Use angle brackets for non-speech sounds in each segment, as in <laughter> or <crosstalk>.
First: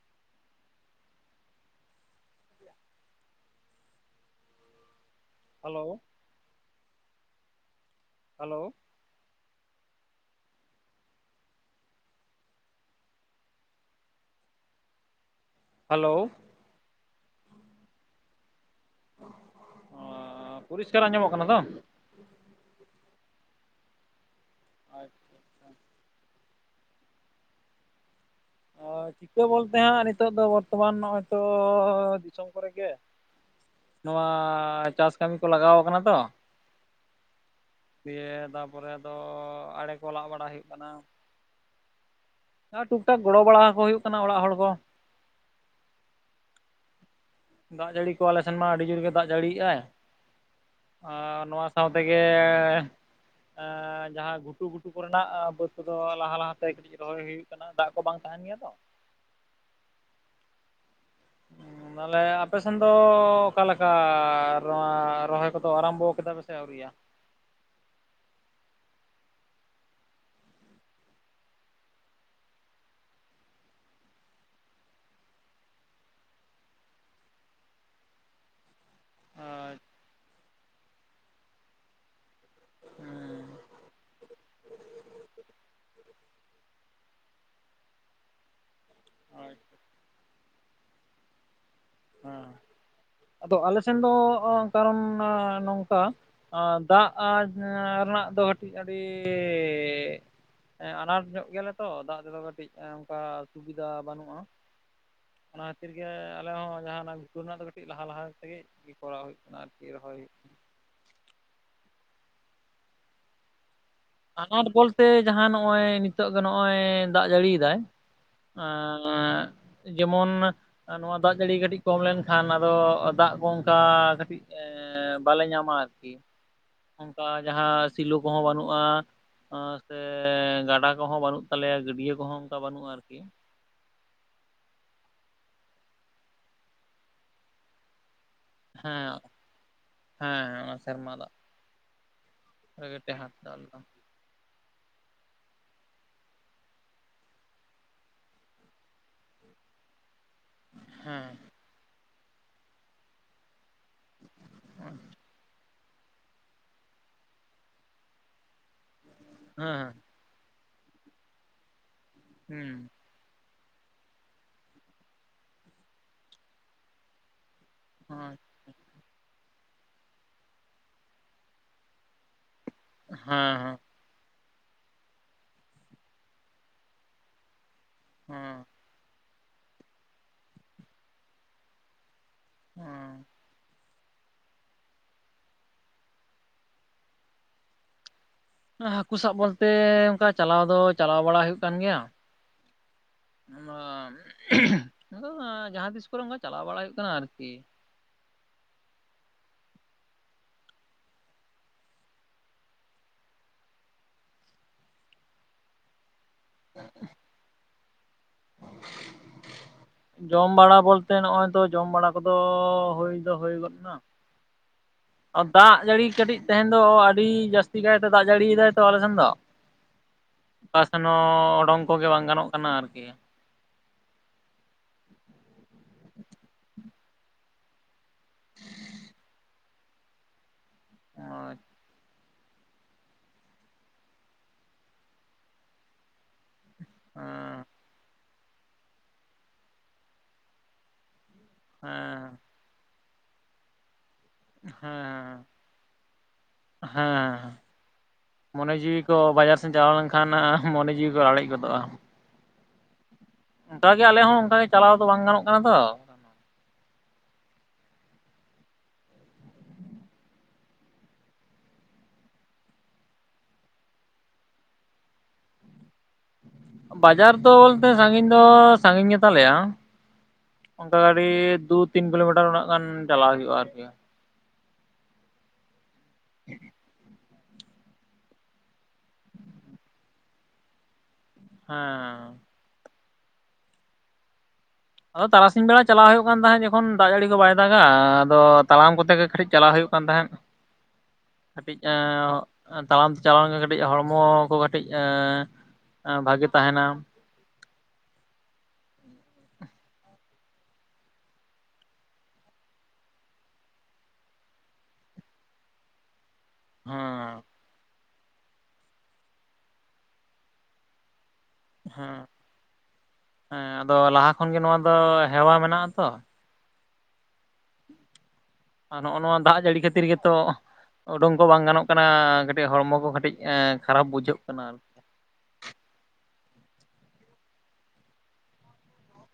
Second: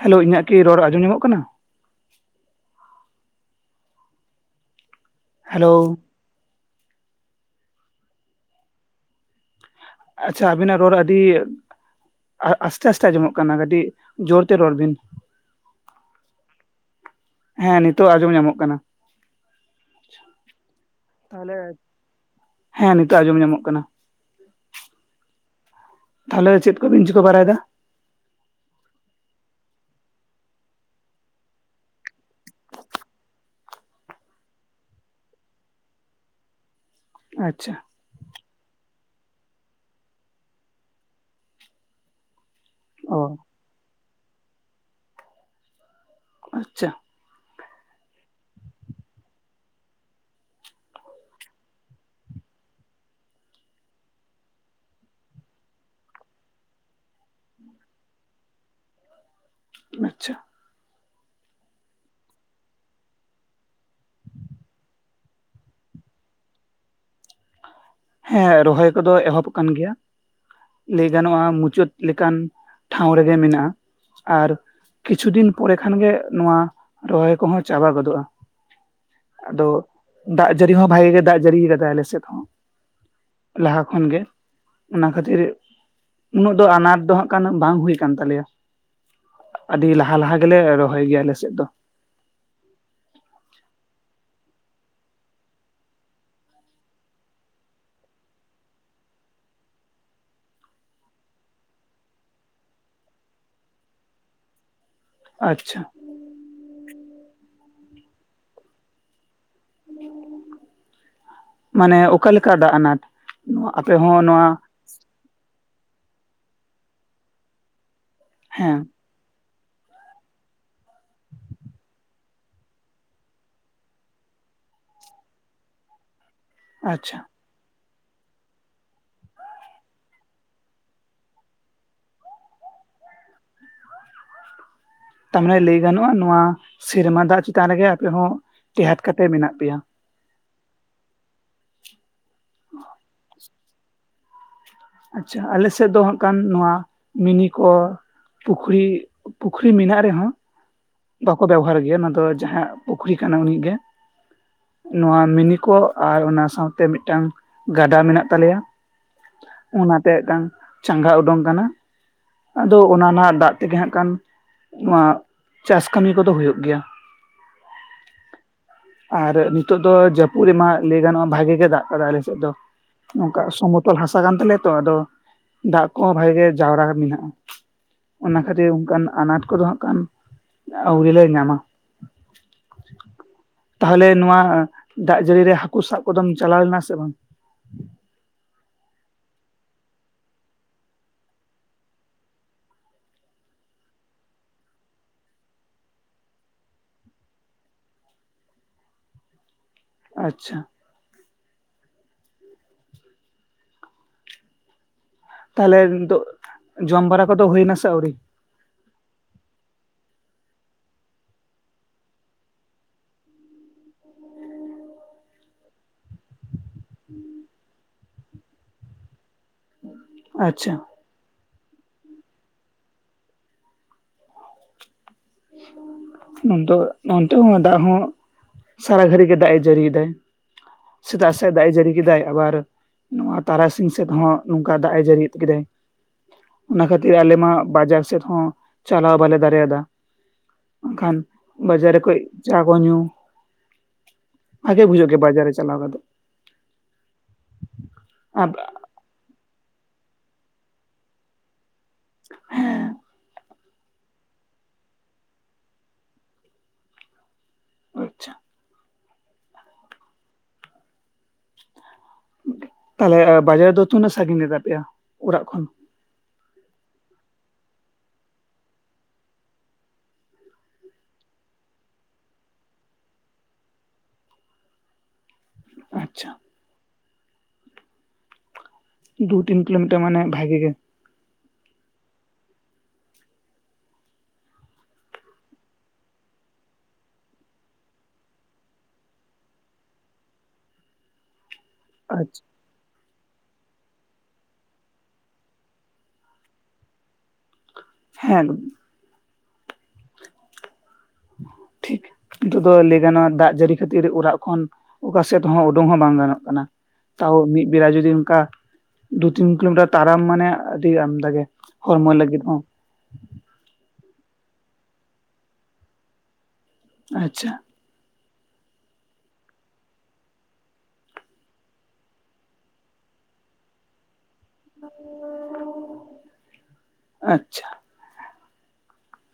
Hello ᱤᱧᱟᱜ ᱠᱤ ᱨᱚᱲ ᱟᱸᱡᱚᱢ ᱧᱟᱢᱚᱜ ᱠᱟᱱᱟ? ᱦᱮᱞᱳ? ᱦᱮᱞᱳ। ᱟᱪᱪᱷᱟ ᱟᱵᱤᱱᱟᱜ ᱨᱚᱲ ᱟᱹᱰᱤ ᱟ ᱟᱥᱛᱮ ᱟᱥᱛᱮ ᱟᱸᱡᱚᱢᱚᱜ ᱠᱟᱱᱟ ᱠᱟᱹᱴᱤᱡ ᱡᱳᱨᱛᱮ ᱨᱚᱲ ᱵᱤᱱ᱾ ᱦᱮᱞᱳ᱾ ᱦᱮᱸ, ᱱᱤᱛᱚᱜ ᱟᱸᱡᱚᱢ ᱧᱟᱢᱚᱜ ᱠᱟᱱᱟ᱾ ᱚᱻ ᱯᱚᱨᱤᱥᱠᱟᱨ ᱟᱸᱡᱚᱢᱚᱜ ᱠᱟᱱᱟ ᱛᱟᱦᱚᱞᱮ ᱛᱚ? ᱦᱮᱸ ᱱᱤᱛᱚᱜ ᱟᱸᱡᱚᱢ ᱧᱟᱢᱚᱜ ᱠᱟᱱᱟ। <unintelligible> ᱛᱟᱦᱚᱞᱮ ᱪᱮᱫ ᱠᱚ ᱵᱤᱱ ᱪᱤᱠᱟᱹ ᱵᱟᱲᱟᱭᱫᱟ ᱚ ᱪᱤᱠᱟᱹ ᱵᱚᱞᱛᱮ ᱦᱟᱸᱜ ᱱᱤᱛᱚᱜ ᱫᱚ ᱵᱚᱨᱛᱚᱢᱟᱱ ᱱᱚᱜᱼᱚᱭ ᱛᱚ ᱫᱤᱥᱚᱢ ᱠᱚᱨᱮ ᱜᱮ ᱱᱚᱣᱟ ᱪᱟᱥ ᱠᱟᱹᱢᱤ ᱠᱚ ᱞᱟᱜᱟᱣ ᱟᱠᱟᱱᱟ ᱛᱚᱼᱼ ᱟᱪᱪᱷᱟ ᱫᱤᱭᱮ ᱛᱟᱨᱯᱚᱨᱮ ᱟᱫᱚ ᱟᱲᱮ ᱠᱚ ᱞᱟᱜ ᱵᱟᱲᱟ ᱦᱩᱭᱩᱜ ᱠᱟᱱᱟ ᱴᱩᱠ ᱴᱟᱠ ᱚ ᱜᱚᱲᱚ ᱵᱟᱲᱟ ᱦᱩᱭᱩᱜ ᱠᱟᱱᱟ ᱚᱲᱟᱜ ᱦᱚᱲ ᱠᱚᱼᱼ ᱟᱪᱪᱷᱟ ᱫᱟᱜ ᱡᱟᱹᱲᱤ ᱠᱚ ᱟᱞᱮ ᱥᱮᱱ ᱢᱟ ᱟᱹᱰᱤ ᱡᱳᱨ ᱜᱮ ᱫᱟᱜ ᱡᱟᱹᱲᱤ ᱮᱜ ᱟᱭ ᱟᱨ ᱱᱚᱣᱟ ᱥᱟᱶ ᱛᱮᱜᱮᱭᱼᱼ ᱮᱸ ᱡᱟᱦᱟᱸ ᱜᱷᱩᱴᱩ ᱜᱷᱩᱴᱩ ᱠᱚ ᱨᱮᱱᱟᱜ ᱵᱟᱹᱫᱽ ᱠᱚᱫᱚ ᱞᱟᱦᱟ ᱞᱟᱦᱟ ᱛᱮ ᱠᱟᱹᱴᱤᱡ ᱨᱚᱦᱚᱭ ᱦᱩᱭᱩᱜ ᱠᱟᱱᱟ ᱩᱱᱟᱹᱜ ᱫᱟᱜ ᱠᱚ ᱵᱟᱝ ᱛᱟᱦᱮᱱ ᱜᱮᱭᱟ ᱛᱚ ᱟᱪᱪᱷᱟ <inaudible> ᱛᱟᱦᱚᱞᱮ ᱟᱯᱮ ᱥᱮᱱ ᱫᱚ ᱚᱠᱟ ᱞᱮᱠᱟ ᱱᱚᱣᱟ ᱨᱚᱦᱚᱭ ᱠᱚᱫᱚ ᱟᱨᱟᱢᱵᱚ ᱠᱮᱫᱟ ᱯᱮ? ᱥᱮ ᱟᱣᱨᱤᱭᱟ ᱦᱮᱸ ᱨᱚᱦᱚᱭ ᱠᱚᱫᱚ ᱮᱦᱚᱵ ᱠᱟᱱ ᱜᱮᱭᱟ ᱞᱟᱹᱭ ᱜᱟᱱᱚᱜᱼᱟ ᱢᱩᱪᱟᱹᱫ ᱞᱮᱠᱟᱱ ᱴᱷᱟᱶ ᱨᱮᱜᱮ ᱢᱮᱱᱟᱜᱼᱟ ᱟᱨ ᱠᱤᱪᱷᱩ ᱫᱤᱱ ᱯᱚᱨᱮ ᱠᱷᱟᱱ ᱜᱮ ᱱᱚᱣᱟ ᱨᱚᱦᱚᱭ ᱠᱚᱦᱚᱸ ᱪᱟᱵᱟ ᱜᱚᱫᱚᱜᱼᱟ ᱟᱫᱚ ᱟᱪᱪᱷᱟ ᱫᱟᱜ ᱡᱟᱹᱲᱤ ᱦᱚᱸ ᱵᱷᱟᱜᱮ ᱜᱮ ᱫᱟᱜ ᱡᱟᱹᱲᱤ ᱠᱟᱫᱟᱭ ᱟᱞᱮ ᱥᱮᱫ ᱦᱚᱸ ᱦᱮᱸ ᱞᱟᱦᱟ ᱠᱷᱚᱱ ᱜᱮ ᱚᱱᱟ ᱠᱷᱟᱛᱤᱨᱼᱼ ᱩᱱᱟᱹᱜ ᱫᱚ ᱟᱱᱟᱴ ᱫᱚ ᱦᱟᱸᱜ ᱠᱷᱚᱱ ᱵᱟᱝ ᱦᱩᱭ ᱠᱟᱱᱟ ᱛᱟᱞᱮᱭᱟ ᱟᱪᱪᱷᱟ ᱟᱹᱰᱤ ᱞᱟᱦᱟ ᱞᱟᱦᱟ ᱜᱮᱞᱮ ᱨᱚᱦᱚᱭ ᱜᱮᱭᱟ ᱟᱞᱮ ᱥᱮᱫ ᱫᱚᱼᱼ ᱦᱮᱸ ᱟᱫᱚ ᱟᱞᱮ ᱥᱮᱱ ᱫᱚ ᱠᱟᱨᱚᱱ ᱱᱚᱝᱠᱟᱼᱼ ᱟᱨ ᱫᱟᱜ ᱨᱮᱱᱟᱜ ᱫᱚ ᱠᱟᱹᱴᱤᱡ ᱟᱹᱰᱤᱭᱼᱼ ᱟᱱᱟᱴ ᱧᱚᱜ ᱜᱮᱭᱟ ᱞᱮ ᱛᱚ ᱫᱟᱜ ᱛᱮᱫᱚ ᱠᱟᱹᱴᱤᱡ ᱚᱱᱠᱟ ᱥᱩᱵᱤᱫᱷᱟ ᱵᱟᱹᱱᱩᱜᱼᱟ ᱚᱱᱟ ᱟᱪᱪᱷᱟ ᱠᱷᱟᱹᱛᱤᱨ ᱜᱮ ᱟᱞᱮ ᱦᱚᱸ ᱡᱟᱦᱟᱸ ᱚᱱᱟ ᱜᱷᱩᱴᱩ ᱨᱮᱱᱟᱜ ᱫᱚ ᱠᱟᱹᱴᱤᱡ ᱞᱟᱦᱟ ᱞᱟᱦᱟ ᱛᱮᱜᱮ ᱠᱚᱨᱟᱣ ᱦᱩᱭᱩᱜ ᱠᱟᱱᱟ ᱟᱨᱠᱤ ᱨᱚᱦᱚᱭ ᱢᱟᱱᱮ ᱚᱠᱟ ᱞᱮᱠᱟ ᱫᱟᱜ ᱟᱱᱟᱴᱼᱼ ᱱᱚᱣᱟ ᱟᱯᱮ ᱦᱚᱸᱼᱼ ᱟᱱᱟᱴ ᱵᱚᱞᱛᱮ ᱡᱟᱦᱟᱸ ᱱᱚᱜᱼᱚᱭ ᱱᱤᱛᱚᱜ ᱫᱚ ᱱᱚᱜᱼᱚᱭ ᱫᱟᱜ ᱡᱟᱹᱲᱤᱭᱫᱟᱭ ᱦᱮᱸ ᱮᱸᱼᱼ <unintelligible> ᱡᱮᱢᱚᱱ ᱱᱚᱣᱟ ᱫᱟᱜ ᱡᱟᱹᱲᱤ ᱠᱟᱹᱴᱤᱡ ᱠᱚᱢ ᱞᱮᱱ ᱠᱷᱟᱱ ᱟᱫᱚ ᱫᱟᱜ ᱠᱚ ᱚᱱᱠᱟ ᱠᱟᱹᱴᱤᱡᱼᱼ ᱵᱟᱞᱮ ᱧᱟᱢᱟ ᱟᱨᱠᱤ ᱟᱪᱪᱷᱟ ᱚᱱᱠᱟ ᱡᱟᱦᱟᱸ ᱥᱤᱞᱳ ᱠᱚᱦᱚᱸ ᱵᱟᱹᱱᱩᱜᱼᱟ ᱟᱨ ᱥᱮ ᱜᱟᱰᱟ ᱠᱚᱦᱚᱸ ᱵᱟᱹᱱᱩᱜ ᱛᱟᱞᱮᱭᱟ ᱜᱟᱹᱰᱭᱟᱹ ᱠᱚᱦᱚᱸ ᱚᱱᱠᱟ ᱵᱟᱹᱱᱩᱜᱼᱟ ᱟᱨᱠᱤ ᱛᱟᱨ ᱢᱟᱱᱮ ᱞᱟᱹᱭ ᱜᱟᱱᱚᱜᱼᱟ ᱱᱚᱣᱟ ᱥᱮᱨᱢᱟ ᱫᱟᱜ ᱪᱮᱛᱟᱱ ᱨᱮᱜᱮ ᱟᱯᱮ ᱦᱚᱸ ᱴᱮᱦᱟᱴ ᱠᱟᱛᱮᱫ ᱢᱮᱱᱟᱜ ᱯᱮᱭᱟ ᱦᱮᱸ ᱦᱮᱸ ᱚᱱᱟ ᱥᱮᱨᱢᱟ ᱫᱟᱜ <unintelligible> ᱟᱪᱪᱷᱟ ᱟᱞᱮ ᱥᱮᱫ ᱫᱚ ᱦᱟᱸᱜ ᱠᱟᱱ ᱱᱚᱣᱟ ᱢᱤᱱᱤ ᱠᱚᱼᱼ ᱯᱩᱠᱷᱨᱤ ᱯᱩᱠᱷᱨᱤ ᱢᱮᱱᱟᱜ ᱨᱮ ᱦᱚᱸᱼᱼ ᱦᱮᱸ ᱵᱟᱠᱚ ᱵᱮᱵᱚᱦᱟᱨ ᱜᱮᱭᱟ ᱱᱚᱣᱟ ᱫᱚ ᱡᱟᱦᱟᱸᱭᱟᱜ ᱯᱩᱠᱷᱨᱤ ᱠᱟᱱᱟ ᱩᱱᱤ ᱜᱮ ᱱᱚᱶᱟ ᱢᱤᱱᱤ ᱠᱚ ᱟᱨ ᱚᱱᱟ ᱥᱟᱶ ᱛᱮ ᱢᱤᱫᱴᱟᱝ ᱜᱟᱰᱟ ᱢᱮᱱᱟᱜ ᱛᱟᱞᱮᱭᱟ ᱦᱮᱸ ᱚᱱᱟ ᱛᱮ ᱢᱤᱫᱴᱟᱝᱼᱼ ᱪᱟᱸᱜᱟ ᱩᱰᱳᱝ ᱠᱟᱱᱟ ᱟᱫᱚ ᱦᱩᱸ ᱚᱱᱟ ᱨᱮᱱᱟᱜ ᱫᱟᱜ ᱛᱮᱜᱮ ᱦᱟᱸᱜ ᱠᱷᱟᱱ ᱱᱚᱣᱟ ᱪᱟᱥ ᱠᱟᱹᱢᱤ ᱠᱚᱫᱚ ᱦᱩᱭᱩᱜ ᱜᱮᱭᱟ ᱦᱚᱸᱜᱼᱚᱭ᱾ ᱟᱨ ᱱᱤᱛᱚᱜ ᱫᱚ ᱡᱟᱹᱯᱩᱫ ᱨᱮᱢᱟ ᱞᱟᱹᱭ ᱜᱟᱱᱚᱜᱼᱟ ᱵᱷᱟᱜᱮ ᱜᱮ ᱫᱟᱜ ᱠᱟᱫᱟ ᱟᱞᱮᱥᱮᱫ ᱫᱚ᱾ ᱱᱚᱝᱠᱟ ᱦᱮᱸ ᱥᱚᱢᱚᱛᱚᱞ ᱦᱟᱥᱟ ᱠᱟᱱ ᱛᱟᱞᱮᱭᱟ ᱛᱚ, ᱟᱫᱚ ᱫᱟᱜ ᱠᱚᱦᱚᱸ ᱵᱷᱟᱜᱤ ᱜᱮ ᱡᱟᱣᱨᱟ ᱢᱮᱱᱟᱜᱼᱟ᱾ ᱚᱱᱟ ᱦᱮᱸ ᱠᱷᱟᱹᱛᱤᱨ ᱚᱝᱠᱟᱱ ᱟᱱᱟᱴ ᱠᱚᱫᱚ ᱦᱟᱸᱜ ᱠᱷᱟᱱ ᱟᱣᱨᱤ ᱞᱮ ᱧᱟᱢᱟ᱾ ᱚᱸᱻ᱾ ᱛᱟᱦᱞᱮ ᱱᱚᱶᱟ ᱫᱟᱜ ᱡᱟᱹᱲᱤ ᱨᱮ ᱦᱟᱠᱩ ᱥᱟᱵ ᱠᱚᱫᱚᱢ ᱪᱟᱞᱟᱣ ᱞᱮᱱᱟ, ᱥᱮ ᱵᱟᱝ? ᱦᱟᱹᱠᱩ ᱥᱟᱵ ᱵᱚᱞᱛᱮ ᱚᱱᱠᱟ ᱪᱟᱞᱟᱣ ᱫᱚ ᱪᱟᱞᱟᱣ ᱵᱟᱲᱟ ᱦᱩᱭᱩᱜ ᱠᱟᱱ ᱜᱮᱭᱟ᱾ ᱚᱱᱟ, ᱟᱫᱚ ᱡᱟᱦᱟᱸ ᱛᱤᱥ ᱠᱚᱨᱮ ᱚᱱᱠᱟ ᱪᱟᱞᱟᱣ ᱵᱟᱲᱟ ᱦᱩᱭᱩᱜ ᱠᱟᱱᱟ, ᱟᱨᱠᱤ᱾ ᱟᱪᱪᱷᱟ᱾ ᱛᱟᱦᱚᱞᱮ ᱱᱤᱛᱚᱜ, ᱡᱚᱢ ᱵᱟᱲᱟ ᱠᱚᱫᱚ ᱦᱩᱭ ᱱᱟ, ᱥᱮ ᱟᱹᱣᱨᱤ? <inaudible> ᱡᱚᱢ ᱵᱟᱲᱟ ᱵᱚᱞᱛᱮ ᱱᱚᱜᱼᱚᱭ ᱛᱚ ᱡᱚᱢ ᱵᱟᱲᱟ ᱠᱚᱫᱚ ᱦᱩᱭ ᱫᱚ ᱦᱩᱭ ᱜᱚᱫ ᱱᱟ᱾ ᱫᱟᱜ ᱡᱟᱹᱲᱤ ᱠᱟᱹᱴᱤᱡ ᱛᱮᱦᱮᱱ ᱫᱚ ᱟᱹᱰᱤ ᱡᱟᱹᱥᱛᱤ ᱠᱟᱭᱛᱮ ᱫᱟᱜ ᱡᱟᱹᱲᱤᱭᱮᱫᱟᱭ ᱛᱚ ᱟᱞᱮ ᱥᱮᱱ ᱫᱚ᱾ ᱟᱪᱪᱷᱟ᱾ ᱮᱱ ᱦᱚᱻ, ᱚᱸᱰᱚᱝ ᱠᱚᱜᱮ ᱵᱟᱝ ᱜᱟᱱᱚᱜ ᱠᱟᱱᱟ, ᱟᱨᱠᱤ᱾ ᱟᱫᱚ, ᱱᱚᱱᱛᱮ ᱦᱚᱸ ᱫᱟᱜ ᱦᱚᱸ ᱥᱟᱨᱟ ᱜᱷᱟᱹᱲᱤᱡ ᱜᱮ ᱫᱟᱜ ᱮ ᱡᱟᱹᱲᱤᱭ ᱮᱫᱟᱭ᱾ ᱥᱮᱛᱟᱜ ᱥᱮ ᱦᱮᱸ ᱫᱟᱜ ᱮ ᱡᱟᱹᱲᱤ ᱠᱮᱫᱟᱭ᱾ ᱟᱵᱟᱨ ᱱᱚᱣᱟ ᱛᱟᱨᱟᱥᱤᱧ ᱥᱮᱫ ᱦᱚᱸ ᱱᱚᱝᱠᱟ ᱫᱟᱜ ᱮ ᱡᱟᱹᱲᱤ ᱠᱮᱫᱼᱟᱭ᱾ ᱚᱱᱟ ᱠᱷᱟᱹᱛᱤᱨ ᱟᱞᱮ ᱢᱟ ᱵᱟᱡᱟᱨ ᱥᱮᱫ ᱦᱚᱸ ᱪᱟᱞᱟᱣ ᱵᱟᱞᱮ ᱫᱟᱲᱮᱭᱟᱫᱟ᱾ ᱵᱟᱠᱷᱟᱱ, ᱵᱟᱡᱟᱨ ᱨᱮᱠᱚᱡ ᱦᱮᱸ ᱪᱟ ᱠᱚ ᱧᱩ᱾ ᱵᱷᱟᱜᱮ ᱵᱩᱡᱷᱟᱹᱜ ᱜᱮᱭᱟ ᱵᱟᱡᱟᱨ ᱦᱮᱸ ᱨᱮ ᱪᱟᱞᱟᱣ ᱠᱟᱛᱮ ᱦᱮᱸ, ᱢᱚᱱᱮ ᱡᱤᱣᱤ ᱛᱚ ᱵᱟᱡᱟᱨ ᱥᱮᱱ ᱪᱟᱞᱟᱣ ᱞᱮᱱᱠᱷᱟᱱ ᱦᱟᱸᱜ ᱢᱚᱱᱮ ᱡᱤᱣᱤ ᱠᱚ ᱞᱟᱲᱮᱡ ᱜᱚᱫᱚᱜᱼᱟ᱾ ᱦᱮᱸ᱾ ᱚᱱᱠᱟ ᱜᱮ ᱟᱞᱮ ᱦᱚᱸ ᱚᱱᱠᱟ ᱜᱮ ᱪᱟᱞᱟᱣ ᱫᱚ ᱵᱟᱝ ᱜᱟᱱᱚᱜ ᱠᱟᱱᱟ ᱛᱚ᱾ ᱟᱪᱪᱷᱟ᱾ ᱛᱟᱦᱞᱮ ᱵᱟᱡᱟᱨ ᱫᱚ ᱛᱤᱱᱟᱹᱜ ᱥᱟᱺᱜᱤᱧ ᱨᱮ ᱛᱟᱯᱮᱭᱟ ᱚᱲᱟᱜ ᱠᱷᱚᱱ? ᱵᱟᱡᱟᱨ ᱫᱚ ᱵᱚᱞᱛᱮ ᱥᱟᱺᱜᱤᱧ ᱫᱚ ᱥᱟᱺᱜᱤᱧ ᱜᱮ ᱛᱟᱞᱮᱭᱟ᱾ ᱚᱝᱠᱟ ᱠᱟᱴᱤᱫ ᱫᱩ ᱛᱤᱱ ᱠᱤᱞᱳᱢᱤᱴᱟᱨ ᱚᱱᱟᱜ ᱜᱟᱱ ᱪᱟᱞᱟᱣ ᱦᱩᱭᱩᱜᱼᱟ ᱟᱨᱠᱤ᱾ ᱟᱪᱪᱷᱟ᱾ ᱫᱩ ᱛᱤᱱ ᱠᱤᱞᱳᱢᱤᱴᱟᱨ ᱢᱟᱱᱮ ᱵᱷᱟᱜᱤ ᱜᱮ᱾ ᱦᱮᱸᱻ᱾ ᱟᱫᱚ ᱛᱟᱨᱟᱥᱤᱧ ᱵᱮᱲᱟ ᱪᱟᱞᱟᱜ ᱦᱩᱭᱩᱜ ᱠᱟᱱ ᱛᱟᱦᱮᱸᱫ ᱡᱚᱠᱷᱚᱱ ᱫᱟᱜ ᱡᱟᱹᱲᱤ ᱠᱚ ᱵᱟᱭ ᱫᱟᱜᱼᱟ᱾ ᱟᱫᱚ ᱛᱟᱲᱟᱢ ᱠᱚᱛᱮ ᱜᱮ ᱠᱟᱹᱴᱤᱡ ᱪᱟᱞᱟᱜ ᱦᱩᱭᱩᱜ ᱠᱟᱱ ᱛᱟᱦᱮᱸᱫ᱾ ᱠᱟᱹᱯᱤᱡ ᱟᱪᱪᱷᱟ ᱮᱸᱻ ᱛᱟᱲᱟᱢ ᱛᱮ ᱪᱟᱞᱟᱣ ᱫᱚ ᱠᱟᱹᱴᱤᱡ ᱦᱚᱲᱢᱚ ᱠᱚ ᱠᱟᱹᱴᱤᱡ ᱮᱸ ᱵᱷᱟᱜᱤ ᱛᱟᱦᱮᱱᱟ᱾ ᱦᱮᱸ᱾ ᱴᱷᱤᱠ <inaudible> ᱱᱤᱛᱚᱜ ᱫᱚ ᱞᱟᱹᱭ ᱜᱟᱱᱚᱜᱼᱟ ᱫᱟᱜ ᱡᱟᱹᱲᱤ ᱠᱷᱟᱹᱛᱤᱨ ᱚᱲᱟᱜ ᱠᱷᱚᱱ ᱚᱠᱟᱥᱮᱫ ᱦᱚᱸ ᱩᱸᱰᱩᱝ ᱦᱚᱸ ᱵᱟᱝ ᱜᱟᱱᱚᱜ ᱠᱟᱱᱟ᱾ ᱛᱟᱣ ᱦᱮᱸ ᱢᱤᱫ ᱵᱮᱲᱟ ᱡᱩᱫᱤ ᱚᱱᱠᱟ ᱫᱩ ᱛᱤᱱ ᱠᱤᱞᱳᱢᱤᱴᱟᱨ ᱛᱟᱲᱟᱢ ᱢᱟᱱᱮ ᱟᱹᱰᱤ ᱟᱢᱫᱟ ᱜᱮ᱾ ᱦᱚᱲᱢᱚ ᱦᱮᱸ ᱞᱟᱹᱜᱤᱫ ᱦᱚᱸ ᱦᱮᱸ, ᱟᱫᱚ ᱞᱟᱦᱟ ᱠᱷᱚᱱ ᱜᱮ ᱱᱚᱣᱟ ᱫᱚ ᱦᱮᱣᱟ ᱢᱮᱱᱟᱜᱼᱟ ᱛᱚ᱾ ᱟᱪᱪᱷᱟ᱾ ᱟᱨ, ᱱᱚᱼᱚᱜ ᱱᱚᱣᱟ ᱫᱟᱜ ᱡᱟᱹᱲᱤ ᱠᱷᱟᱹᱛᱤᱨ ᱜᱮᱛᱚ ᱳᱸᱰᱳᱝ ᱠᱚ ᱵᱟᱝ ᱜᱟᱱᱚᱜ ᱠᱟᱱᱟ, ᱠᱟᱹᱴᱤᱡ ᱦᱚᱲᱢᱚ ᱠᱚ ᱠᱟᱹᱴᱤᱡ ᱠᱷᱟᱨᱟᱯ ᱵᱩᱡᱷᱟᱹᱜ ᱠᱟᱱᱟ᱾ ᱟᱨ ᱟᱪᱪᱷᱟ᱾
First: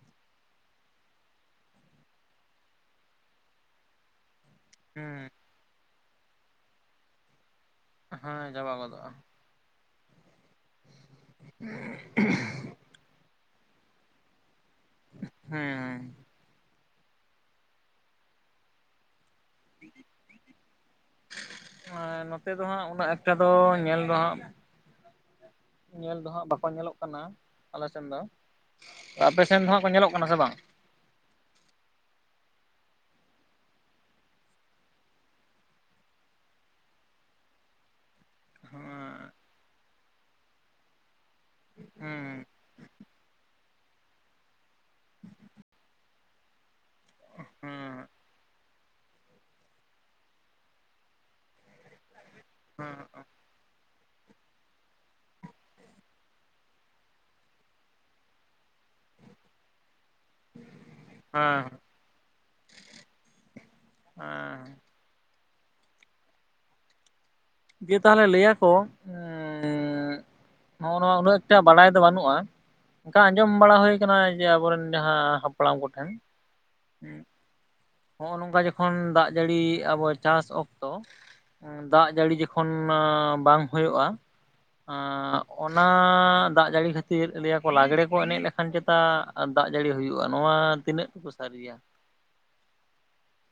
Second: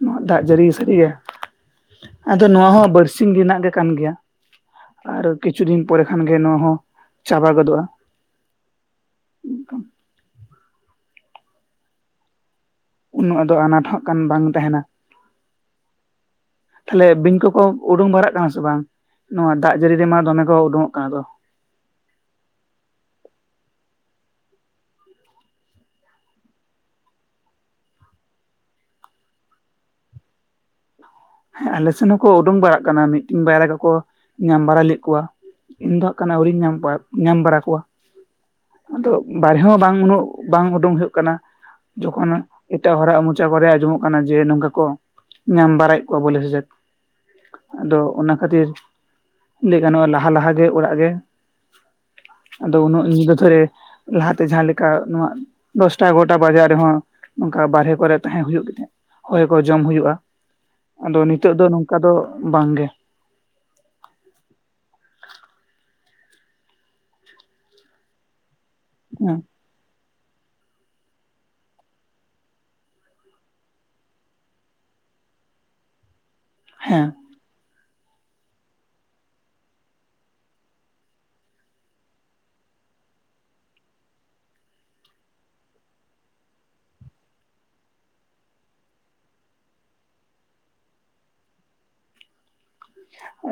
ᱱᱚᱣᱟ ᱫᱟᱜ ᱡᱟᱹᱲᱤ ᱥᱟᱹᱨᱤ ᱜᱮ, ᱟᱫᱚ ᱱᱚᱣᱟ ᱦᱚᱸ ᱵᱟᱨᱥᱤᱧ ᱨᱮᱱᱟᱜ ᱜᱮ ᱠᱟᱱ ᱜᱮᱭᱟ᱾ ᱟᱨ ᱦᱮᱸ ᱠᱤᱪᱷᱩ ᱫᱤᱱ ᱯᱚᱨᱮ ᱠᱷᱟᱱᱜᱮ ᱱᱚᱣᱟ ᱦᱚᱸ ᱪᱟᱵᱟ ᱜᱚᱫᱚᱜ-ᱟ ᱾ ᱦᱮᱸ ᱪᱟᱵᱟ ᱜᱚᱫᱚᱜᱼᱟ ᱾ ᱦᱮᱸ <unintelligible> ᱚᱱᱟ ᱫᱚ ᱟᱱᱟᱴ ᱦᱟᱜ ᱠᱟᱱ ᱵᱟᱝ ᱛᱟᱸᱦᱮᱱᱟ ᱾ ᱦᱮᱸ ᱦᱮᱸ ᱾ ᱛᱟᱦᱞᱮ ᱵᱤᱧ ᱠᱚᱠᱚ ᱩᱰᱩᱝ ᱵᱟᱲᱟᱜ ᱠᱟᱱᱟ ᱥᱮ ᱵᱟᱝ? ᱱᱚᱣᱟ ᱫᱟᱜ ᱡᱟᱹᱲᱤ ᱨᱮᱢᱟ ᱾ ᱫᱚᱢᱮ ᱠᱚ ᱩᱰᱩᱝᱚᱜ ᱠᱟᱱ ᱫᱚ ᱦᱮᱸ ᱱᱚᱛᱮ ᱫᱚ ᱦᱟᱸᱜ ᱩᱱᱟᱹᱜ ᱮᱠᱴᱟ ᱫᱚ ᱧᱮᱞ ᱫᱚ ᱦᱟᱸᱜ ᱧᱮᱞ ᱫᱚᱦᱟᱸᱜ ᱵᱟᱠᱚ ᱧᱮᱞᱚᱜ ᱠᱟᱱᱟ ᱟᱞᱮ ᱥᱮᱱ ᱫᱚ ᱾ ᱟᱯᱮ ᱥᱮᱱ ᱫᱚᱦᱟᱸᱜ ᱠᱚ ᱧᱮᱞᱚᱜ ᱠᱟᱱᱟ ᱥᱮ ᱵᱟᱝ? ᱦᱮᱸ ᱟᱞᱮ ᱥᱮᱱ ᱦᱚᱸᱠᱚ ᱩᱰᱩᱠ ᱵᱟᱲᱟᱜ ᱠᱟᱱᱟ ᱢᱤᱫᱴᱤᱱ ᱵᱟᱨᱭᱟ ᱠᱚᱠᱚ ᱧᱟᱢ ᱵᱟᱲᱟ ᱞᱮᱫ ᱠᱚᱣᱟ ᱾ ᱤᱧ ᱫᱚ ᱦᱟᱸᱜ ᱠᱷᱟᱱ ᱟᱹᱣᱨᱤᱧ ᱧᱟᱢ ᱠᱚᱣᱟ, ᱧᱟᱢ ᱵᱟᱲᱟ ᱠᱚᱣᱟ ᱾ ᱟᱫᱚ ᱵᱟᱨᱦᱮ ᱦᱚᱸ ᱵᱟᱝ ᱩᱱᱟᱹᱜ, ᱵᱟᱝ ᱩᱰᱩᱠ ᱦᱩᱭᱩᱜ ᱠᱟᱱᱟ ᱡᱚᱠᱷᱚᱱ ᱦᱩᱸ ᱮᱴᱟᱜ ᱦᱚᱲᱟᱜ ᱢᱚᱪᱟ ᱠᱚᱨᱮ ᱟᱸᱡᱚᱢᱚᱜ ᱠᱟᱱᱟ ᱡᱮ, ᱱᱚᱝᱠᱟ ᱠᱚ ᱧᱟᱢ ᱵᱟᱲᱟᱭᱮᱫ ᱠᱚᱣᱟ ᱵᱚᱞᱮ ᱥᱮ ᱪᱮᱫ ᱾ ᱦᱩᱸ ᱟᱫᱚ ᱚᱱᱟ ᱠᱷᱟᱹᱛᱤᱨ ᱞᱟᱹᱭ ᱜᱟᱱᱚᱜ-ᱟ, ᱞᱟᱦᱟ ᱞᱟᱦᱟᱜᱮ ᱚᱲᱟᱜ ᱜᱮ ᱟᱫᱚ ᱩᱱᱟᱹᱜ ᱧᱤᱫᱟᱹ ᱫᱷᱚᱨᱮ ᱞᱟᱦᱟᱛᱮ ᱡᱟᱦᱟᱸ ᱞᱮᱠᱟ ᱱᱚᱣᱟ ᱫᱚᱥᱴᱟ ᱮᱜᱟᱨᱚᱴᱟ ᱵᱟᱡᱟᱜ ᱨᱮᱦᱚᱸ ᱱᱚᱝᱠᱟ ᱵᱟᱨᱦᱮ ᱠᱚᱨᱮ ᱛᱟᱦᱮᱸ ᱦᱩᱭᱩᱜ ᱜᱮ ᱛᱟᱸᱦᱮᱱᱟ, ᱦᱚᱭ ᱠᱚ ᱡᱚᱢ ᱦᱩᱭᱩᱜ-ᱟ ᱾ ᱟᱫᱚ ᱱᱤᱛᱚᱜ ᱫᱚ ᱦᱮᱸ ᱱᱚᱝᱠᱟ ᱫᱚ ᱵᱟᱝᱜᱮ ᱾ ᱦᱮᱸ ᱫᱤᱭᱮ ᱛᱟᱦᱚᱞᱮ ᱞᱟᱹᱭᱟᱠᱚ, ᱦᱮᱸ ᱮᱸᱜᱻ ᱱᱚᱜ-ᱚ ᱱᱚᱣᱟ ᱩᱱᱟᱹᱜ ᱮᱠᱴᱟ ᱵᱟᱲᱟᱭ ᱫᱚ ᱵᱟᱹᱱᱩᱜ-ᱟ ᱾ ᱚᱱᱠᱟ ᱟᱸᱡᱚᱢ ᱵᱟᱲᱟ ᱦᱩᱭ ᱠᱟᱱᱟ ᱡᱮ ᱟᱵᱚ ᱨᱮᱱ ᱡᱟᱦᱟᱸ ᱦᱟᱯᱲᱟᱢ ᱠᱚᱴᱷᱮᱱ ᱾ ᱦᱮᱸ ᱾ ᱱᱚᱜᱼᱚ ᱱᱚᱝᱠᱟ ᱡᱚᱠᱷᱚᱱ ᱫᱟᱜ ᱡᱟᱹᱲᱤ ᱟᱵᱚ ᱪᱟᱥ ᱚᱠᱛᱚ ᱟ ᱫᱟᱜ ᱡᱟᱹᱲᱤ ᱡᱚᱠᱷᱚᱱ ᱢᱟ ᱵᱟᱝ ᱦᱩᱭᱩᱜ-ᱟ ᱾ ᱟᱸ ᱚᱱᱟ ᱫᱟᱜ ᱡᱟᱹᱲᱤ ᱠᱷᱟᱹᱛᱤᱨ ᱞᱟᱹᱭᱟᱠᱚ ᱞᱟᱜᱽᱲᱮ ᱠᱚ ᱮᱱᱮᱡ ᱞᱮᱠᱷᱟᱱ ᱪᱮᱛᱟ ᱟᱨ ᱫᱟᱜ ᱡᱟᱹᱲᱤ ᱦᱩᱭᱩᱜ-ᱟ, ᱱᱚᱣᱟ ᱛᱤᱱᱟᱹᱜ ᱛᱩᱠᱩ ᱥᱟᱹᱨᱤᱭᱟ?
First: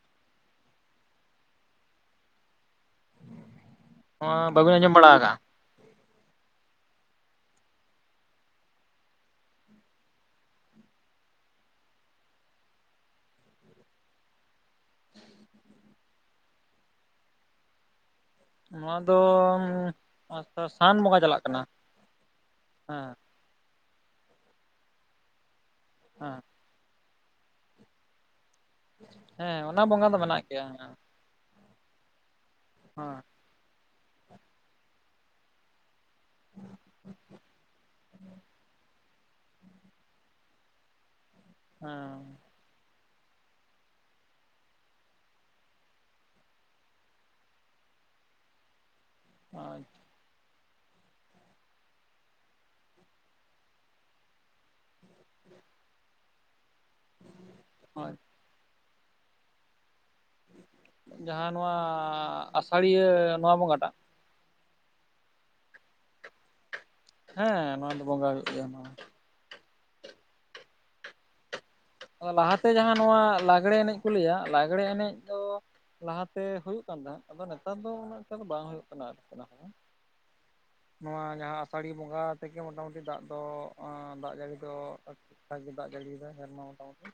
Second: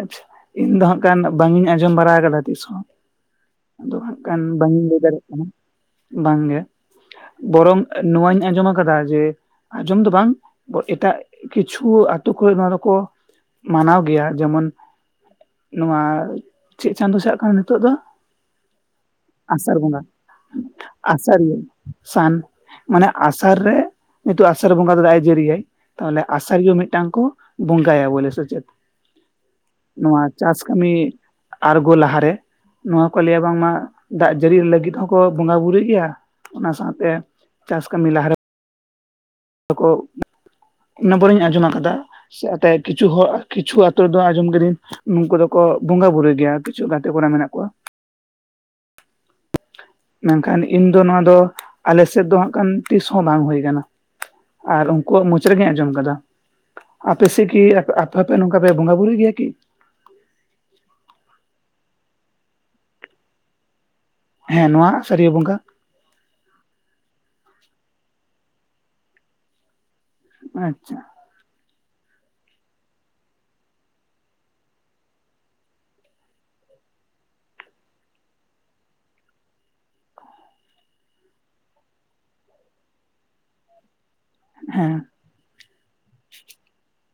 ᱟᱪᱪᱷᱟ ᱤᱧ ᱫᱚ ᱦᱟᱸᱜ ᱠᱷᱟᱱ ᱵᱟᱝ ᱤᱧ ᱟᱸᱡᱚᱢ ᱵᱟᱲᱟ ᱟᱠᱟᱫᱟ ᱛᱤᱥ ᱦᱚᱸ ᱾ ᱟᱫᱚ ᱦᱟᱸᱜ ᱱᱚᱣᱟ ᱠᱷᱟᱱ ᱵᱟᱹᱵᱤᱱ ᱵᱟᱝᱤᱧ ᱟᱸᱡᱚᱢ ᱞᱟᱹᱭ ᱵᱟᱲᱟ ᱫᱟᱲᱮᱭᱟᱜ ᱟᱠᱟᱜᱼᱟ? ᱠᱟᱱᱟ, ᱵᱟᱝᱜᱮ ᱾ ᱵᱚᱨᱚᱝ ᱱᱚᱣᱟᱧ ᱟᱸᱡᱚᱢ ᱠᱟᱫᱟ ᱡᱮ ᱟᱸᱡᱚᱢ ᱫᱚ ᱵᱟᱝ ᱾ ᱮᱴᱟᱜ ᱠᱤᱪᱷᱩ ᱟᱛᱩ ᱠᱚᱨᱮ ᱱᱚᱣᱟ ᱫᱚᱠᱚ ᱢᱟᱱᱟᱣ ᱜᱮᱭᱟ ᱾ ᱡᱮᱢᱚᱱ <inaudible> ᱱᱚᱣᱟ ᱪᱮᱫ ᱪᱟᱸᱫᱳ ᱪᱟᱜ ᱠᱟᱱᱟ ᱱᱤᱛᱚᱜ ᱫᱚ? ᱱᱚᱣᱟ ᱫᱚ ᱟᱥᱟᱲ ᱵᱚᱸᱜᱟ, ᱥᱟᱱ ᱵᱚᱸᱜᱟ ᱪᱟᱞᱟᱜ ᱟᱥᱟᱲᱤᱭᱟᱹ ᱠᱟᱱᱟ ᱥᱟᱱ ᱢᱟᱱᱮ ᱦᱮᱸ ᱟᱥᱟᱲ ᱟᱥᱟᱲ ᱨᱮ, ᱱᱤᱛᱚᱜ ᱟᱥᱟᱲ ᱵᱚᱸᱜᱟ ᱫᱚ ᱫᱟᱜ ᱮ ᱡᱟᱹᱨᱤᱭᱟᱭ, ᱛᱟᱦᱚᱞᱮ ᱦᱮᱸ ᱟᱥᱟᱲᱤᱭᱟᱹ ᱢᱤᱫᱴᱟᱝ ᱠᱚ ᱟᱜ ᱵᱚᱸᱜᱟᱭᱟ ᱵᱚᱞᱮ ᱥᱮ ᱪᱮᱫ? ᱦᱮᱸ ᱾ ᱱᱚᱣᱟ ᱪᱟᱥ ᱠᱟᱹᱢᱤ ᱟᱬᱜᱚ ᱞᱟᱦᱟᱨᱮ, ᱱᱚᱣᱟ ᱠᱚ ᱦᱮᱸ ᱞᱟᱹᱭᱟ ᱵᱟᱝᱢᱟ ᱫᱟᱜ ᱡᱟᱹᱲᱤ ᱞᱟᱹᱜᱤᱫ ᱦᱚᱸᱠᱚ ᱵᱚᱸᱜᱟ ᱵᱩᱨᱩᱭ ᱜᱮᱭᱟ ᱾ ᱚᱱᱟ ᱥᱟᱶᱛᱮ ᱪᱟᱥ ᱠᱟᱹᱢᱤ ᱞᱟᱦᱟ ᱨᱮ ᱦᱚᱸᱠᱚ, ᱚᱱᱟ ᱯᱚᱨᱮᱧ ᱟᱸᱡᱚᱢ ᱟᱠᱟᱫᱟ ᱥᱮ ᱮᱛᱮ ᱠᱤᱪᱷᱩ ᱦᱚᱲ ᱠᱤᱪᱷᱩ ᱟᱛᱩ ᱨᱮᱫᱚ ᱟᱸᱡᱚᱢ ᱠᱟᱹᱫᱟᱹᱧ ᱱᱩᱠᱩ ᱫᱚᱠᱚ ᱵᱚᱸᱜᱟ ᱵᱩᱨᱩᱭ ᱜᱮᱭᱟ, ᱠᱤᱪᱷᱩ ᱜᱟᱛᱮ ᱠᱚᱲᱟ ᱢᱮᱱᱟᱜ ᱠᱚᱣᱟ ᱾ ᱚ <inaudible> ᱢᱮᱱᱠᱷᱟᱱ ᱤᱧ ᱫᱚ ᱱᱚᱣᱟ ᱫᱚ, ᱟᱞᱮ ᱥᱮᱫ ᱫᱚ ᱦᱟᱸᱜ ᱠᱷᱟᱱ ᱛᱤᱥ ᱦᱚᱸ ᱵᱟᱝ ᱦᱩᱭ ᱠᱟᱱᱟ ᱾ ᱟᱨ ᱠᱚᱣᱟᱜ ᱢᱚᱪᱟ ᱨᱮᱜᱤᱧ ᱟᱸᱡᱚᱢ ᱠᱟᱫᱟ ᱾ ᱟᱯᱮ ᱥᱮᱡ ᱠᱤ ᱦᱮᱸ ᱟᱯᱮ ᱯᱮ ᱱᱚᱝᱠᱟ ᱯᱮ ᱵᱚᱸᱜᱟ ᱵᱩᱨᱩᱭ ᱜᱮᱭᱟ ᱠᱤ? ᱡᱟᱦᱟᱸ ᱱᱚᱣᱟ ᱟᱥᱟᱲᱤᱭᱟᱹ ᱱᱚᱣᱟ ᱵᱚᱸᱜᱟᱴᱟᱜ? ᱦᱮᱸ ᱱᱚᱣᱟ ᱥᱟᱹᱨᱤᱭᱟᱹ ᱵᱚᱸᱜᱟ ᱦᱮᱸ ᱱᱚᱣᱟ ᱫᱚ ᱵᱚᱸᱜᱟ ᱦᱩᱭᱩᱜ ᱜᱮᱭᱟ ᱱᱚᱣᱟ ᱟᱪᱪᱷᱟ ᱾ ᱚ ᱞᱟᱦᱟᱛᱮ ᱡᱟᱦᱟᱸ ᱱᱚᱣᱟ ᱞᱟᱜᱽᱲᱮ ᱮᱱᱮᱡ ᱠᱚ ᱞᱟᱹᱭᱟ ᱞᱟᱜᱽᱲᱮ ᱮᱱᱮᱡ ᱫᱚ ᱞᱟᱦᱟᱛᱮ ᱦᱩᱭᱩᱜ ᱠᱟᱱ ᱛᱟᱦᱮᱸᱜ ᱟᱫᱚ ᱱᱮᱛᱟᱨ ᱫᱚ ᱩᱱᱟᱹᱜ ᱴᱟ ᱫᱚ ᱵᱟᱝ ᱦᱩᱭᱩᱜ ᱠᱟᱱᱟ ᱟᱨᱠᱤ ᱚᱱᱟ ᱠᱚᱫᱚ᱾ ᱱᱚᱣᱟ ᱡᱟᱦᱟᱸ ᱟᱥᱟᱲᱤᱭᱟᱹ ᱵᱚᱸᱜᱟ ᱛᱮᱜᱮ ᱢᱚᱴᱟᱢᱩᱴᱤ ᱫᱟᱜ ᱫᱚ ᱫᱟᱜ ᱡᱟᱹᱲᱤ ᱫᱚ ᱦᱮᱸ ᱚᱱᱠᱟ ᱜᱮ ᱫᱟᱜ ᱡᱟᱹᱲᱤᱭ ᱫᱟᱭ ᱥᱮᱨᱢᱟ ᱢᱚᱴᱟᱢᱩᱴᱤ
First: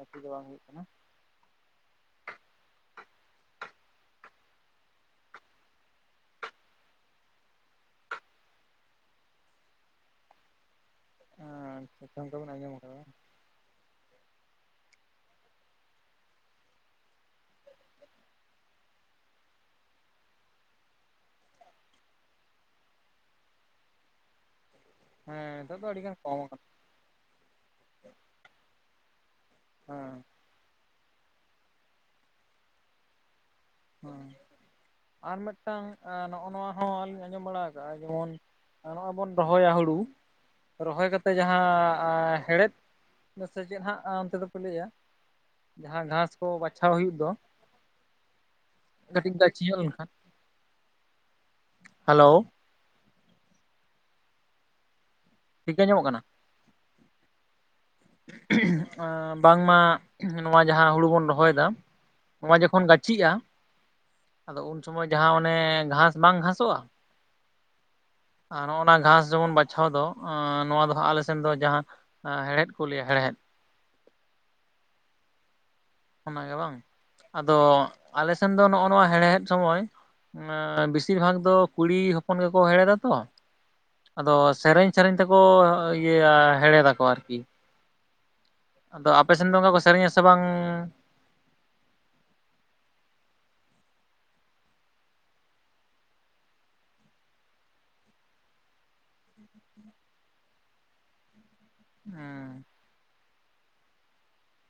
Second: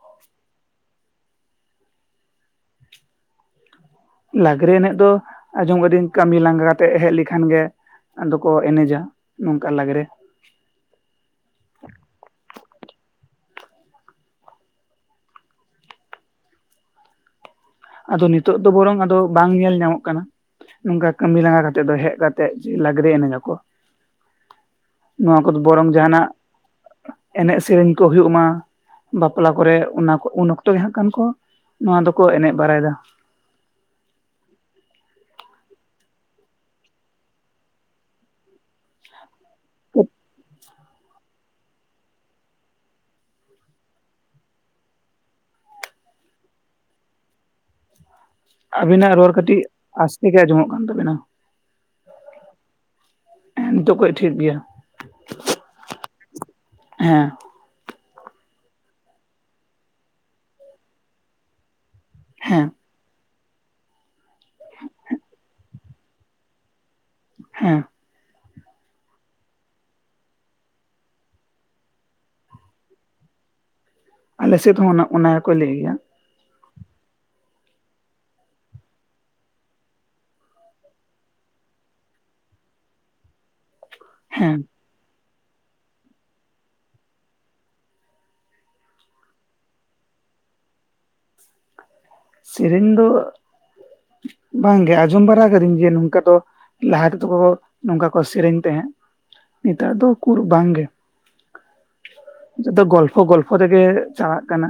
ᱚᱥᱩᱵᱷᱤᱫᱟ ᱵᱟᱝ ᱦᱩᱭᱩᱜ ᱠᱟᱱᱟ᱾ ᱞᱟᱜᱽᱲᱮ ᱮᱱᱮᱡ ᱫᱚ ᱟᱸᱡᱚᱢ ᱠᱟᱹᱫᱟᱹᱧ ᱠᱟᱹᱢᱤ ᱞᱟᱸᱜᱟ ᱠᱟᱛᱮ ᱦᱮᱡ ᱞᱮᱠᱷᱟᱱ ᱜᱮ ᱟᱫᱚ ᱠᱚ ᱮᱱᱮᱡᱟ ᱱᱚᱝᱠᱟ ᱞᱟᱜᱽᱲᱮ᱾ <inaudible> ᱵᱤᱱ ᱟᱸᱡᱚᱢ ᱟᱠᱟᱫᱟ ᱵᱟᱝ, ᱟᱫᱚ ᱱᱤᱛᱚᱜ ᱫᱚ ᱵᱚᱨᱚᱝ ᱟᱫᱚ ᱵᱟᱝ ᱧᱮᱞ ᱧᱟᱢᱚᱜ ᱠᱟᱱᱟ᱾ ᱱᱚᱝᱠᱟ ᱠᱟᱴᱤ ᱞᱟᱸᱜᱟ ᱠᱟᱛᱮᱜ ᱫᱚ ᱦᱮᱡ ᱠᱟᱛᱮᱜ ᱡᱮ ᱞᱟᱜᱽᱲᱮ ᱮᱱᱮᱡᱧ ᱟᱠᱚ ᱾ <unintelligible> ᱱᱚᱣᱟ ᱠᱚᱫᱚ ᱦᱮᱸ ᱱᱤᱛᱚᱜ ᱫᱚ ᱵᱚᱨᱚᱝ ᱟᱹᱰᱤ ᱡᱟᱦᱟᱸ ᱜᱟᱱ ᱱᱟᱜ ᱠᱚᱢ ᱟᱠᱟᱱᱟ ᱮᱱᱮᱡ ᱥᱮᱨᱮᱧ ᱠᱚ ᱦᱩᱭᱩᱜ ᱢᱟ, ᱵᱟᱯᱞᱟ ᱠᱚᱨᱮ ᱦᱮᱸ ᱚᱱᱟ ᱩᱱ ᱚᱠᱛᱚ ᱜᱮ ᱦᱟᱸᱜ ᱠᱷᱟᱱ ᱠᱚ ᱱᱚᱣᱟ ᱫᱚᱠᱚ ᱮᱱᱮᱡ ᱵᱟᱲᱟᱭᱮᱫᱟ᱾ ᱦᱮᱸ ᱟᱨ ᱢᱤᱫᱴᱟᱝ ᱱᱚᱜᱼᱚ ᱱᱚᱣᱟ ᱦᱚᱸᱞᱤᱤᱧ ᱟᱸᱡᱚᱢ ᱵᱟᱲᱟ ᱟᱠᱟᱟᱜᱼᱟ ᱡᱮᱢᱚᱱ ᱟᱨ ᱱᱚᱜᱼᱚᱭ ᱵᱚᱱ ᱨᱚᱦᱚᱭᱟ ᱦᱩᱲᱩ, ᱨᱚᱦᱚᱭ ᱠᱟᱛᱮᱮᱫ ᱡᱟᱦᱟᱸ ᱦᱮᱲᱦᱮᱫ ᱥᱮ ᱪᱮᱫ ᱦᱟᱸᱜ ᱚᱱᱛᱮ ᱫᱚᱯᱮ ᱞᱟᱹᱭᱟ ᱡᱟᱦᱟᱸ ᱜᱷᱟᱥ ᱠᱚ ᱵᱟᱪᱷᱟᱣ ᱦᱩᱭᱩᱜ ᱫᱚ ᱟᱵᱤ ᱱᱟᱜ ᱨᱚᱲ ᱠᱟᱹᱴᱤᱡ ᱜᱟᱹᱪᱷᱤ ᱧᱚᱜ ᱞᱮᱱᱠᱷᱟᱱ ᱟᱥᱛᱮ ᱜᱮ ᱟᱸᱡᱚᱢᱚᱜ ᱠᱟᱱ ᱛᱟᱵᱤᱱᱟ᱾ ᱦᱮᱞᱳ ᱦᱮ ᱱᱤᱛᱚᱜ ᱠᱷᱚᱡ ᱴᱷᱤᱠ ᱜᱮᱭᱟ᱾ ᱴᱷᱤᱠᱟᱹ ᱧᱟᱢᱚᱜ ᱠᱟᱱᱟ? ᱦᱮᱸ ᱵᱟᱝᱢᱟ ᱱᱚᱣᱟ ᱡᱟᱦᱟᱸ ᱦᱩᱲᱩ ᱵᱚᱱ ᱨᱚᱦᱚᱭᱫᱟ ᱱᱚᱣᱟ ᱦᱮᱸ ᱡᱚᱠᱷᱚᱱ ᱜᱟᱹᱪᱷᱤᱼᱟ ᱟᱫᱚ ᱩᱱ ᱥᱚᱢᱚᱭ ᱡᱟᱦᱟᱸ ᱚᱱᱮ ᱜᱷᱟᱥ ᱵᱟᱝ ᱜᱷᱟᱥᱚᱜᱼᱟ ᱦᱮᱸ ᱟᱨ ᱱᱚᱜᱼᱱᱟ ᱜᱷᱟᱸᱥ ᱡᱮᱢᱚᱱ ᱵᱟᱪᱷᱟᱣ ᱫᱚ ᱱᱚᱣᱟ ᱫᱚ ᱦᱟᱸᱜ ᱟᱞᱮ ᱥᱮᱱ ᱫᱚ ᱡᱟᱦᱟᱸ ᱦᱮᱲᱦᱮᱫ ᱠᱚ ᱞᱟᱹᱭᱟ ᱦᱮᱲᱦᱮᱫ ᱾ ᱟᱞᱮᱥᱮᱫ ᱦᱚᱸ ᱚᱱᱟᱠᱚ ᱞᱟᱹᱭ ᱜᱮᱭᱟ᱾ ᱚᱱᱟᱜᱮ ᱵᱟᱝ ᱟᱫᱚ ᱟᱞᱮ ᱥᱮᱱ ᱫᱚ ᱱᱚᱜᱼᱚᱭ ᱱᱚᱣᱟ ᱦᱮᱲᱦᱮᱫ ᱥᱚᱢᱚᱭ ᱵᱮᱥᱤᱨ ᱵᱷᱟᱜᱽ ᱫᱚ ᱠᱩᱲᱤ ᱦᱚᱯᱚᱱ ᱜᱮᱠᱚ ᱦᱮᱲᱦᱮᱫ-ᱟ ᱛᱚ, ᱟᱫᱚ ᱦᱮᱸ ᱥᱮᱨᱮᱧ ᱥᱮᱨᱮᱧ ᱛᱮᱠᱚ ᱤᱭᱟᱹ ᱦᱮᱲᱦᱮᱫ ᱟᱠᱚ ᱟᱨᱠᱤ, ᱟᱫᱚ ᱟᱯᱮ ᱥᱮᱱ ᱫᱚ ᱚᱱᱠᱟ ᱠᱚ ᱥᱮᱨᱮᱧᱟ ᱥᱮ ᱵᱟᱝ? ᱥᱮᱨᱮᱧ ᱫᱚ ᱵᱟᱝᱜᱮ ᱟᱸᱡᱚᱢ ᱵᱟᱲᱟ ᱠᱟᱹᱫᱟᱹᱧ ᱡᱮ ᱱᱚᱝᱠᱟ ᱫᱚ ᱞᱟᱦᱟ ᱛᱮᱫᱚ ᱠᱚ ᱱᱚᱝᱠᱟ ᱠᱚ ᱥᱮᱨᱮᱧ ᱛᱟᱦᱮᱸᱫ ᱱᱮᱛᱟᱨ ᱫᱚ ᱠᱚᱠᱩᱨ ᱵᱟᱝ ᱜᱮ᱾ ᱦᱮᱸ ᱡᱚᱛᱚ ᱜᱚᱞᱯᱷᱚ ᱜᱚᱞᱯᱷᱚ ᱛᱮᱜᱮ ᱪᱟᱞᱟᱜ ᱠᱟᱱᱟ᱾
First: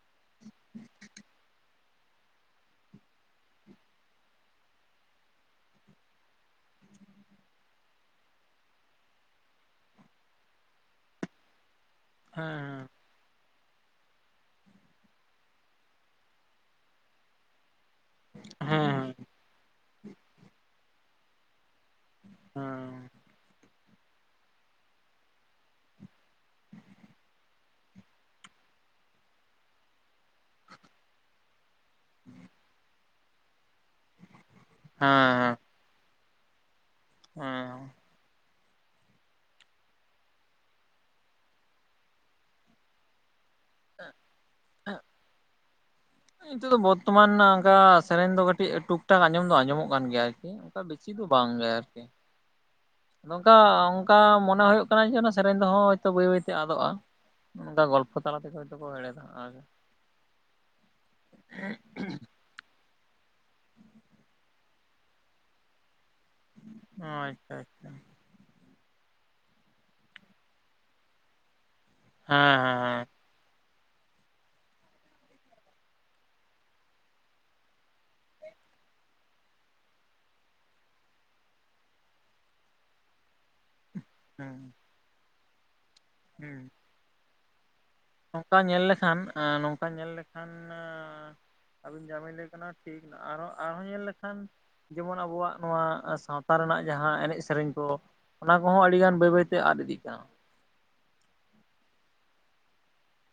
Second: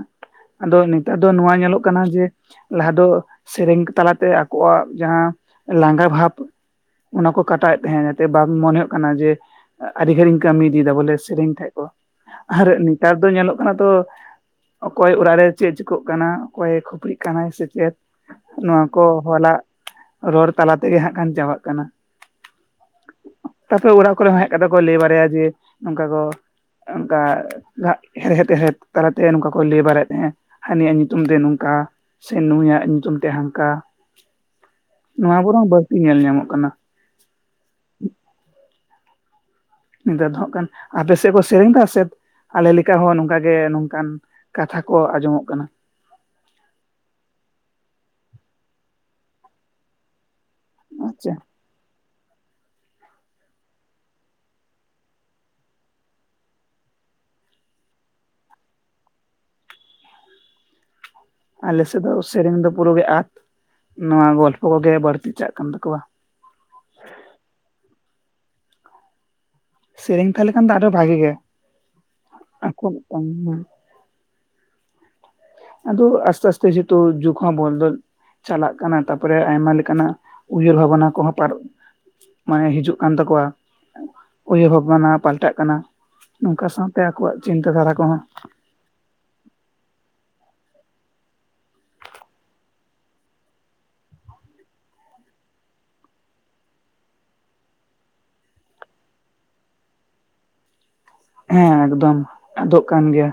ᱟᱫᱚ ᱱᱮᱛᱟᱨ ᱫᱚ ᱱᱚᱣᱟ ᱧᱮᱞᱚᱜ ᱠᱟᱱᱟ ᱡᱮ ᱞᱟᱦᱟ ᱫᱚ ᱥᱮᱨᱮᱧ ᱛᱟᱞᱟᱛᱮ ᱟᱠᱚᱣᱟᱜ ᱡᱟᱦᱟᱸ ᱞᱟᱸᱜᱟ ᱵᱷᱟᱵᱽ ᱚᱱᱟ ᱠᱚ ᱠᱟᱴᱟᱣᱮᱫ ᱛᱟᱦᱮᱸᱫ, ᱵᱟᱝ ᱢᱚᱱᱮᱚᱜ ᱠᱟᱱᱟ ᱡᱮ ᱟᱹᱰᱤ ᱜᱷᱟᱹᱲ ᱤᱧ ᱠᱟᱹᱢᱤ ᱤᱫᱤᱭᱮᱫᱟ ᱵᱚᱞᱮ ᱥᱮᱨᱮᱧ ᱛᱟᱦᱮᱡ ᱠᱚ ᱟᱨ ᱦᱮᱸ ᱱᱮᱛᱟᱨ ᱫᱚ ᱧᱮᱞᱚᱜ ᱠᱟᱱᱟ ᱛᱚ ᱚᱠᱚᱭ ᱚᱲᱟᱜ ᱨᱮ ᱪᱮᱫ ᱪᱤᱠᱚᱜ ᱠᱟᱱᱟ ᱚᱠᱚᱭᱮ ᱠᱷᱟᱹᱯᱲᱤᱜ ᱠᱟᱱᱟᱭ ᱥᱮᱪᱮᱫ ᱱᱚᱣᱟ ᱠᱚ ᱦᱮᱸ ᱦᱚᱞᱟᱟᱜ ᱨᱚᱲ ᱛᱟᱞᱟ ᱛᱮᱜᱮ ᱦᱟᱸᱜ ᱠᱷᱟᱱ ᱟᱱ ᱪᱟᱵᱟᱜ ᱠᱟᱱᱟ᱾ <inaudible> ᱛᱟᱯᱚᱨᱮ ᱚᱲᱟᱜ ᱠᱚᱨᱮ ᱦᱚᱸ ᱦᱮᱡ ᱠᱟᱛᱮ ᱠᱚ ᱞᱟᱹᱭ ᱵᱟᱲᱟᱭᱟ ᱡᱮ ᱱᱚᱝᱠᱟ ᱠᱚ ᱚᱱᱠᱟᱟᱜ ᱦᱮᱲᱦᱮᱫ ᱦᱮᱲᱦᱮᱫ ᱛᱟᱞᱟᱛᱮ ᱱᱚᱝᱠᱟ ᱠᱚ <inaudible> ᱛᱟᱦᱮᱸᱫ ᱦᱟᱹᱱᱤᱭᱟᱜ ᱧᱩᱛᱩᱢ ᱛᱮ ᱱᱚᱝᱠᱟ ᱥᱮ ᱱᱩᱭᱟᱜ ᱧᱩᱛᱩᱢ ᱛᱮ ᱦᱟᱝᱠᱟ, ᱱᱚᱣᱟ ᱠᱚᱨᱮ ᱦᱮᱸ ᱦᱚᱸ ᱵᱟᱲᱛᱤ ᱧᱮᱞ ᱧᱟᱢᱚᱜ ᱠᱟᱱᱟ᱾ ᱦᱮᱸ᱾ ᱱᱮᱛᱟᱨ ᱫᱚ ᱦᱟᱸᱜ ᱠᱷᱟᱱ ᱟᱯᱮᱥᱮᱫ ᱠᱚ ᱥᱮᱨᱮᱧ ᱫᱟ ᱥᱮᱫ ᱟᱞᱮ ᱞᱮᱠᱟ ᱦᱚᱸ ᱱᱚᱝᱠᱟᱜ ᱜᱮ ᱠᱟᱱ ᱠᱟᱛᱷᱟ ᱠᱚ ᱟᱸᱡᱚᱢᱚᱜ ᱠᱟᱱᱟ᱾ ᱱᱤᱛᱚᱜ ᱫᱚ ᱵᱚᱨᱛᱚᱢᱟᱱ ᱚᱝᱠᱟ ᱥᱮᱨᱮᱧ ᱫᱚ ᱠᱟᱹᱴᱤᱡ ᱴᱩᱠ-ᱴᱟᱠ ᱟᱸᱡᱚᱢ ᱫᱚ ᱟᱸᱡᱚᱢᱚᱜ ᱠᱟᱱ ᱜᱮᱭᱟ ᱟᱨᱠᱤ᱾ ᱚᱝᱠᱟ ᱵᱮᱥᱤ ᱫᱚ ᱟᱪᱪᱷᱟ ᱵᱟᱝ ᱜᱮ ᱟᱨᱠᱤ᱾ ᱫᱚ ᱚᱝᱠᱟ ᱚᱝᱠᱟ ᱢᱚᱱᱮ ᱦᱩᱭᱩᱜ ᱠᱟᱱᱟ ᱡᱮ ᱥᱮᱨᱮᱧ ᱫᱚᱦᱚᱭᱛᱚ ᱵᱟᱹᱭ ᱵᱟᱹᱭᱛᱮ ᱟᱫᱚᱜᱼᱟ᱾ ᱚᱝᱠᱟ ᱜᱚᱞᱯᱷᱚ ᱛᱟᱞᱟ ᱛᱮ ᱦᱭᱛᱳ ᱠᱚ ᱦᱮᱲᱮᱫᱟᱲᱮᱜᱼᱟ᱾ ᱟᱞᱮᱥᱮᱫ ᱫᱚ ᱥᱮᱨᱮᱧ ᱫᱚ ᱯᱩᱨᱩᱜᱮ ᱟᱫ ᱱᱚᱣᱟ ᱜᱚᱞᱯᱚ ᱠᱚᱜᱮ ᱵᱟᱹᱲᱛᱤ ᱪᱟᱜ ᱠᱟᱱ ᱛᱟᱠᱚᱣᱟ᱾ ᱚ ᱟᱪᱪᱷᱟ ᱟᱪᱪᱷᱟ᱾ ᱥᱮᱨᱮᱧ ᱛᱟᱦᱮ ᱞᱮᱱ ᱠᱷᱟᱱ ᱫᱚ ᱟᱹᱰᱤ ᱵᱷᱟᱜᱤ ᱜᱮ᱾ ᱦᱮᱸ ᱦᱮᱸ ᱦᱮᱸ᱾ ᱚᱱᱟ ᱟᱫᱚ ᱟᱥᱛᱮ ᱟᱥᱛᱮ ᱥᱮ ᱛᱚ ᱡᱩᱠᱷᱚᱢ ᱵᱚᱞᱫᱚᱞ ᱪᱟᱞᱟᱜ ᱠᱟᱱᱟ, ᱛᱟᱨᱯᱚᱨᱮ ᱟᱭᱢᱟ ᱞᱮᱠᱟᱱᱟᱜ ᱩᱭᱦᱟᱹᱨ ᱵᱷᱟᱵᱱᱟ ᱠᱚᱦᱚᱸ ᱯᱟᱨᱚ ᱢᱟᱱᱮ ᱦᱤᱡᱩᱜ ᱠᱟᱱ ᱛᱟᱠᱚᱣᱟ᱾ ᱦᱮᱸ ᱦᱮᱸ ᱩᱭᱦᱟᱹ ᱵᱷᱟᱵᱱᱟ ᱯᱟᱞᱴᱟᱜ ᱠᱟᱱᱟ ᱦᱩᱸ ᱱᱚᱝᱠᱟ ᱥᱟᱶᱛᱮ ᱟᱠᱚᱣᱟᱜ ᱪᱤᱱᱛᱟᱹ ᱫᱷᱟᱨᱟ ᱠᱚᱦᱚᱸ ᱱᱚᱝᱠᱟ ᱧᱮᱞ ᱞᱮᱠᱷᱟᱱ ᱟᱸ ᱱᱚᱝ ᱠᱟᱠᱟ ᱧᱮᱞ ᱞᱮᱠᱷᱟᱱ ᱟᱸ ᱟᱹᱵᱤᱱ ᱡᱟᱢᱤᱱ ᱞᱟᱹᱭ ᱠᱟᱱᱟ ᱴᱷᱤᱠ ᱟᱨᱦᱚᱸ ᱟᱨᱦᱚᱸ ᱧᱮᱞ ᱞᱮᱠᱷᱟᱱ ᱡᱮᱢᱚᱱ ᱟᱵᱚᱣᱟᱜ ᱱᱚᱣᱟ ᱥᱟᱶᱛᱟ ᱨᱮᱱᱟᱜ ᱡᱟᱦᱟᱸ ᱮᱱᱮᱡ ᱥᱮᱨᱮᱧ ᱠᱚ ᱚᱱᱟ ᱠᱚᱦᱚᱸ ᱟᱹᱰᱤ ᱜᱟᱱ ᱵᱟᱹᱭ ᱵᱟᱹᱭᱛᱮ ᱟᱫ ᱤᱫᱤᱜ ᱠᱟᱱᱟ᱾ ᱦᱮᱸ ᱮᱠᱫᱚᱢ ᱟᱫᱚᱜ ᱠᱟᱱ ᱜᱮᱭᱟ᱾